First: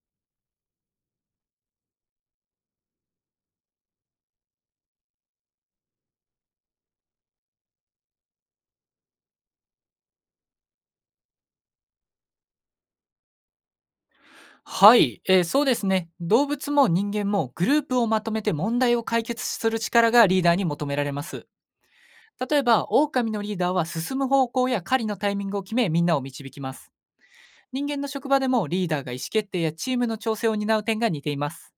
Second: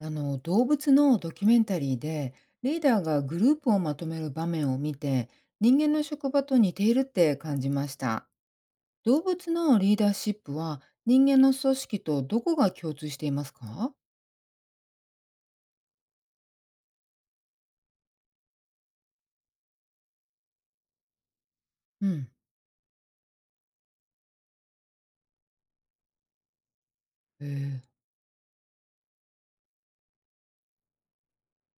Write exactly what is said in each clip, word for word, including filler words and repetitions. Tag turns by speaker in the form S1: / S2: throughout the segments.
S1: あの動物のドキュメンタリーで、リーダーがグループをまとめる場面を見て、人間の職場と似ているって感じました。動物のリーダーシップは人間の組織とどこが共通していますか？
S2: はい、えーそうですね。動物も人間もグループをまとめて問題を解決する力がリーダーに求められます。
S1: うん。
S2: 例えば、狼のリーダーは進む方向や狩りのタイミングを決め、みんなを導きます。
S1: えー、
S2: 人間の職場でもリーダーが意思決定やチームの調整を担う点が似ています。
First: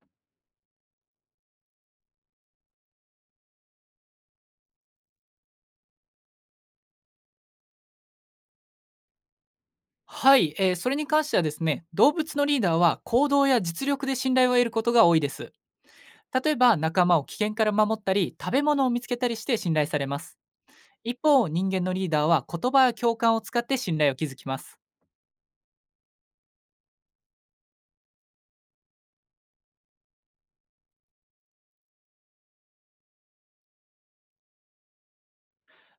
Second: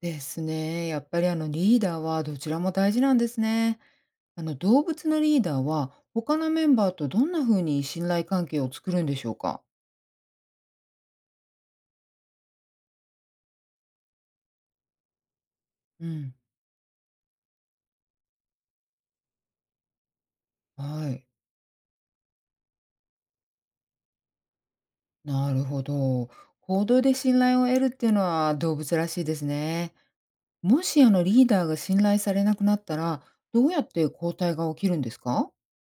S1: ですね。やっぱりあのリーダーはどちらも大事なんですね。あの動物のリーダーは他のメンバーとどんな風に信頼関係を作るんでしょうか？
S2: はい、えーそれに関してはですね、動物のリーダーは行動や実力で信頼を得ることが多いです。
S1: うん。
S2: 例えば、仲間を危険から守ったり、食べ物を見つけたりして信頼されます。
S1: は
S2: 一
S1: い。
S2: 方、人間のリーダーは言葉や共感を使って信頼を築きます。
S1: なるほど。報道で信頼を得るっていうのは動物らしいですね。もしあのリーダーが信頼されなくなったら、どうやって交代が起きるんですか？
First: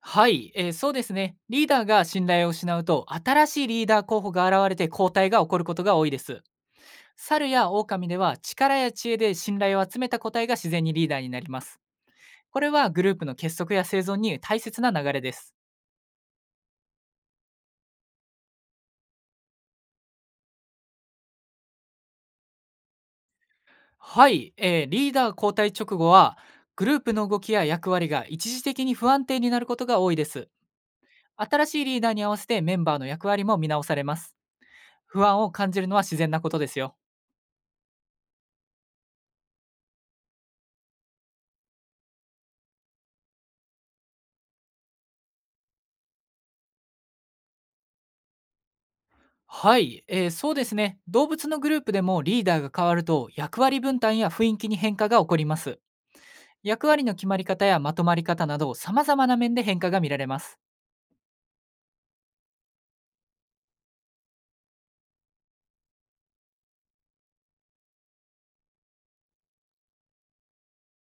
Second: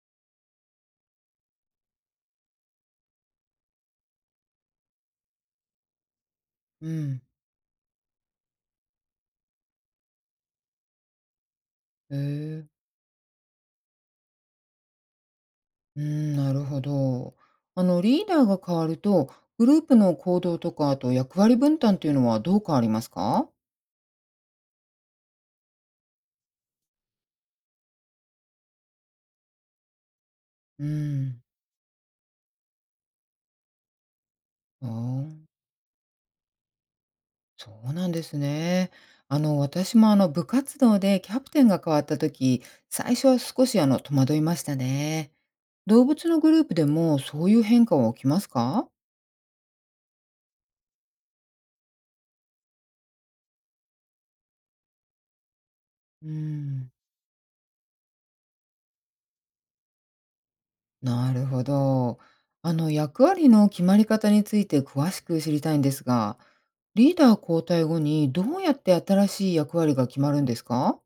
S2: はい、えー、そうですね。リーダーが信頼を失うと、新しいリーダー候補が現れて交代が起こることが多いです。
S1: うん。
S2: 猿や狼では力や知恵で信頼を集めた個体が自然にリーダーになります。
S1: へ
S2: こ
S1: え。
S2: れはグループの結束や生存に大切な流れです。
S1: うん、なるほど。あのリーダーが変わると、グループの行動とか、あと役割分担っていうのはどう変わりますか？
S2: はい、えー、リーダー交代直後は、グループの動きや役割が一時的に不安定になることが多いです。
S1: うん。
S2: 新しいリーダーに合わせてメンバーの役割も見直されます。
S1: ああ、
S2: 不安を感じるのは自然なことですよ。
S1: そうなんですね。あの私もあの部活動でキャプテンが変わった時、最初は少しあの戸惑いましたね。動物のグループでもそういう変化は起きますか？
S2: はい、えー、そうですね。動物のグループでもリーダーが変わると、役割分担や雰囲気に変化が起こります。
S1: うー
S2: 役
S1: ん。
S2: 割の決まり方やまとまり方など、様々な面で変化が見られます。
S1: なるほど。あの役割の決まり方について詳しく知りたいんですが、リーダー交代後にどうやって新しい役割が決まるんですか？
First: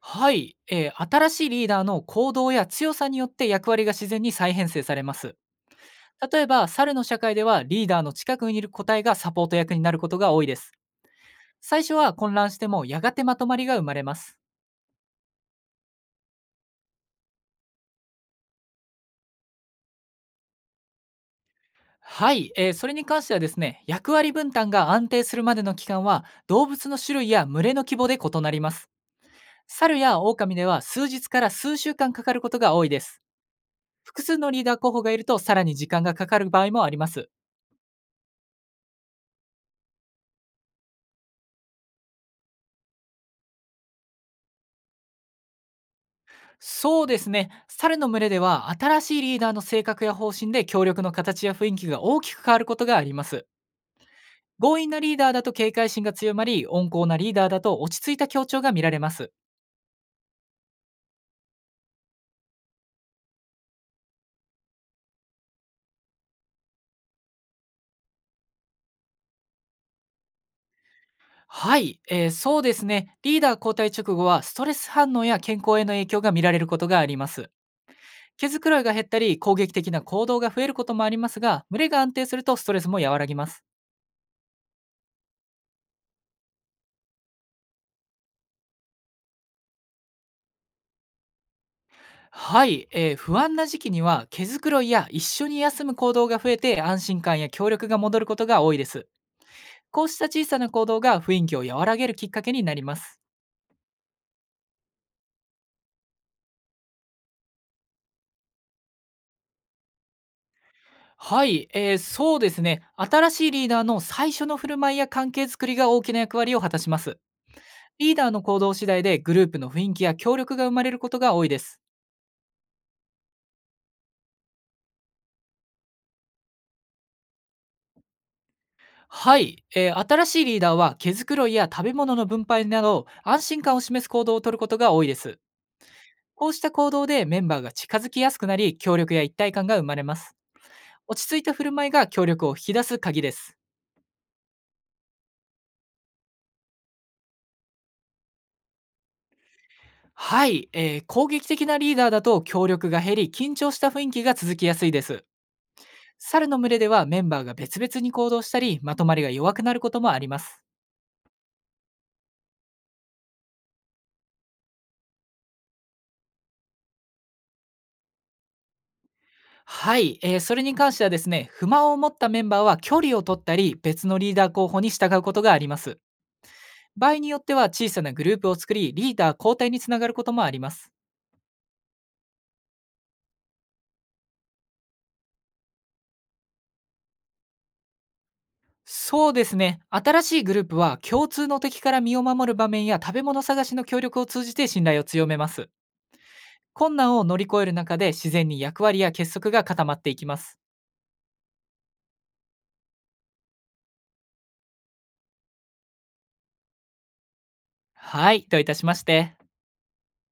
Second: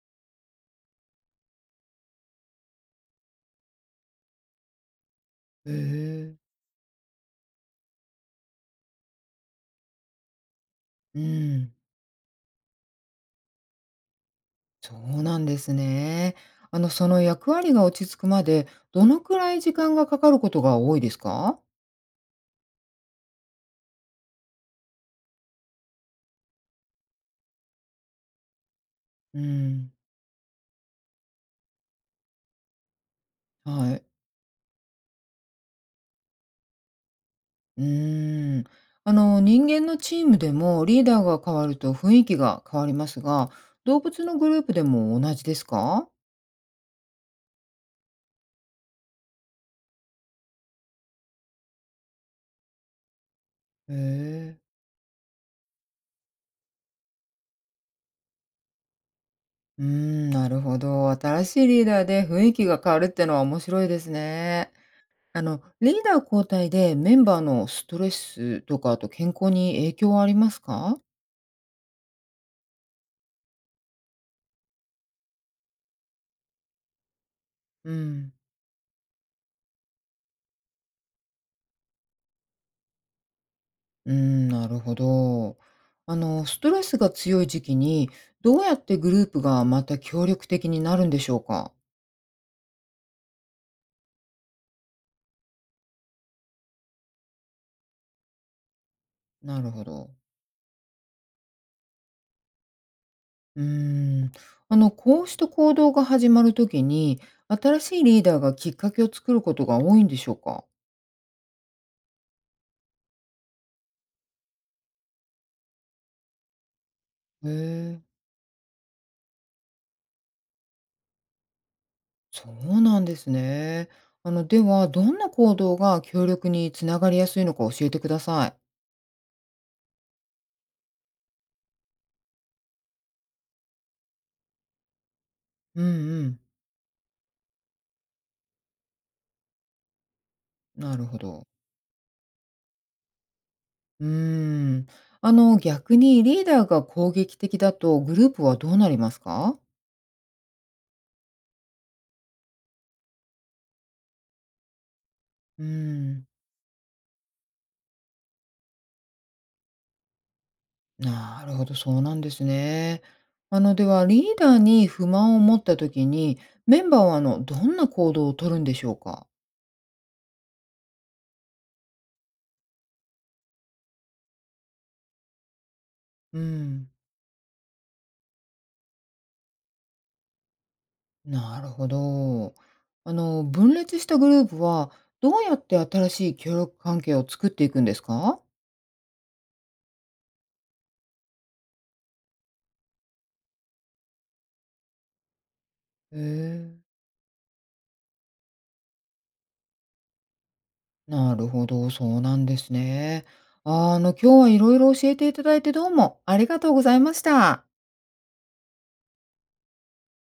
S2: はい、えー、新しいリーダーの行動や強さによって、役割が自然に再編成されます。
S1: へえ。
S2: 例えば、猿の社会ではリーダーの近くにいる個体がサポート役になることが多いです。
S1: うん、
S2: 最初は混乱しても、やがてまとまりが生まれます。
S1: そうなんですね。あのその役割が落ち着くまでどのくらい時間がかかることが多いですか？
S2: はい、えーそれに関してはですね、役割分担が安定するまでの期間は、動物の種類や群れの規模で異なります。
S1: うん、
S2: 猿や狼では数日から数週間かかることが多いです。
S1: はい。
S2: 複数のリーダー候補がいると、さらに時間がかかる場合もあります。
S1: うーん。あの、人間のチームでもリーダーが変わると雰囲気が変わりますが、動物のグループでも同じですか？
S2: そうですね、猿の群れでは新しいリーダーの性格や方針で、協力の形や雰囲気が大きく変わることがあります。
S1: へえ。
S2: 強引なリーダーだと警戒心が強まり、温厚なリーダーだと落ち着いた協調が見られます。
S1: うーん、なるほど。新しいリーダーで雰囲気が変わるってのは面白いですね。あの、リーダー交代でメンバーのストレスとか、あと健康に影響はありますか？
S2: はい、えー、そうですね。リーダー交代直後は、ストレス反応や健康への影響が見られることがあります。
S1: うん。
S2: 毛づくろいが減ったり、攻撃的な行動が増えることもありますが、群れが安定するとストレスも和らぎます。
S1: うーん、なるほど。あの、ストレスが強い時期に、どうやってグループがまた協力的になるんでしょうか？
S2: はい、えー、不安な時期には、毛づくろいや一緒に休む行動が増えて、安心感や協力が戻ることが多いです。
S1: なるほ
S2: こう
S1: ど。
S2: した小さな行動が、雰囲気を和らげるきっかけになります。
S1: うーん。あの、こうした行動が始まるときに、新しいリーダーがきっかけを作ることが多いんでしょうか？
S2: はい、えー、そうですね。新しいリーダーの最初の振る舞いや関係づくりが、大きな役割を果たします。
S1: へえ、
S2: リーダーの行動次第で、グループの雰囲気や協力が生まれることが多いです。
S1: そうなんですね。あの、では、どんな行動が協力につながりやすいのか教えてください。
S2: はい、えー新しいリーダーは毛づくろいや食べ物の分配など、安心感を示す行動をとることが多いです。
S1: うんうん。
S2: こうした行動でメンバーが近づきやすくなり、協力や一体感が生まれます。
S1: なるほ
S2: 落ち着い
S1: ど。
S2: た振る舞いが協力を引き出す鍵です。
S1: うーん。あの、逆にリーダーが攻撃的だとグループはどうなりますか？
S2: はい、えー攻撃的なリーダーだと、協力が減り、緊張した雰囲気が続きやすいです。
S1: うん。
S2: 猿の群れでは、メンバーが別々に行動したり、まとまりが弱くなることもあります。
S1: なるほど、そうなんですね。あの、では、リーダーに不満を持った時に、メンバーは、あの、どんな行動をとるんでしょうか？
S2: はい、えーそれに関してはですね、不満を持ったメンバーは距離を取ったり、別のリーダー候補に従うことがあります。
S1: うん、
S2: 場合によっては小さなグループを作り、リーダー交代につながることもあります。
S1: なるほど。あの、分裂したグループは、どうやって新しい協力関係を作っていくんですか？
S2: そうですね、新しいグループは共通の敵から身を守る場面や食べ物探しの協力を通じて、信頼を強めます。
S1: へえ、
S2: 困難を乗り越える中で、自然に役割や結束が固まっていきます。
S1: なるほど、そうなんですね。あーあの、今日は色々教えていただいて、どうもありがとうございました。
S2: はい、どういたしまして。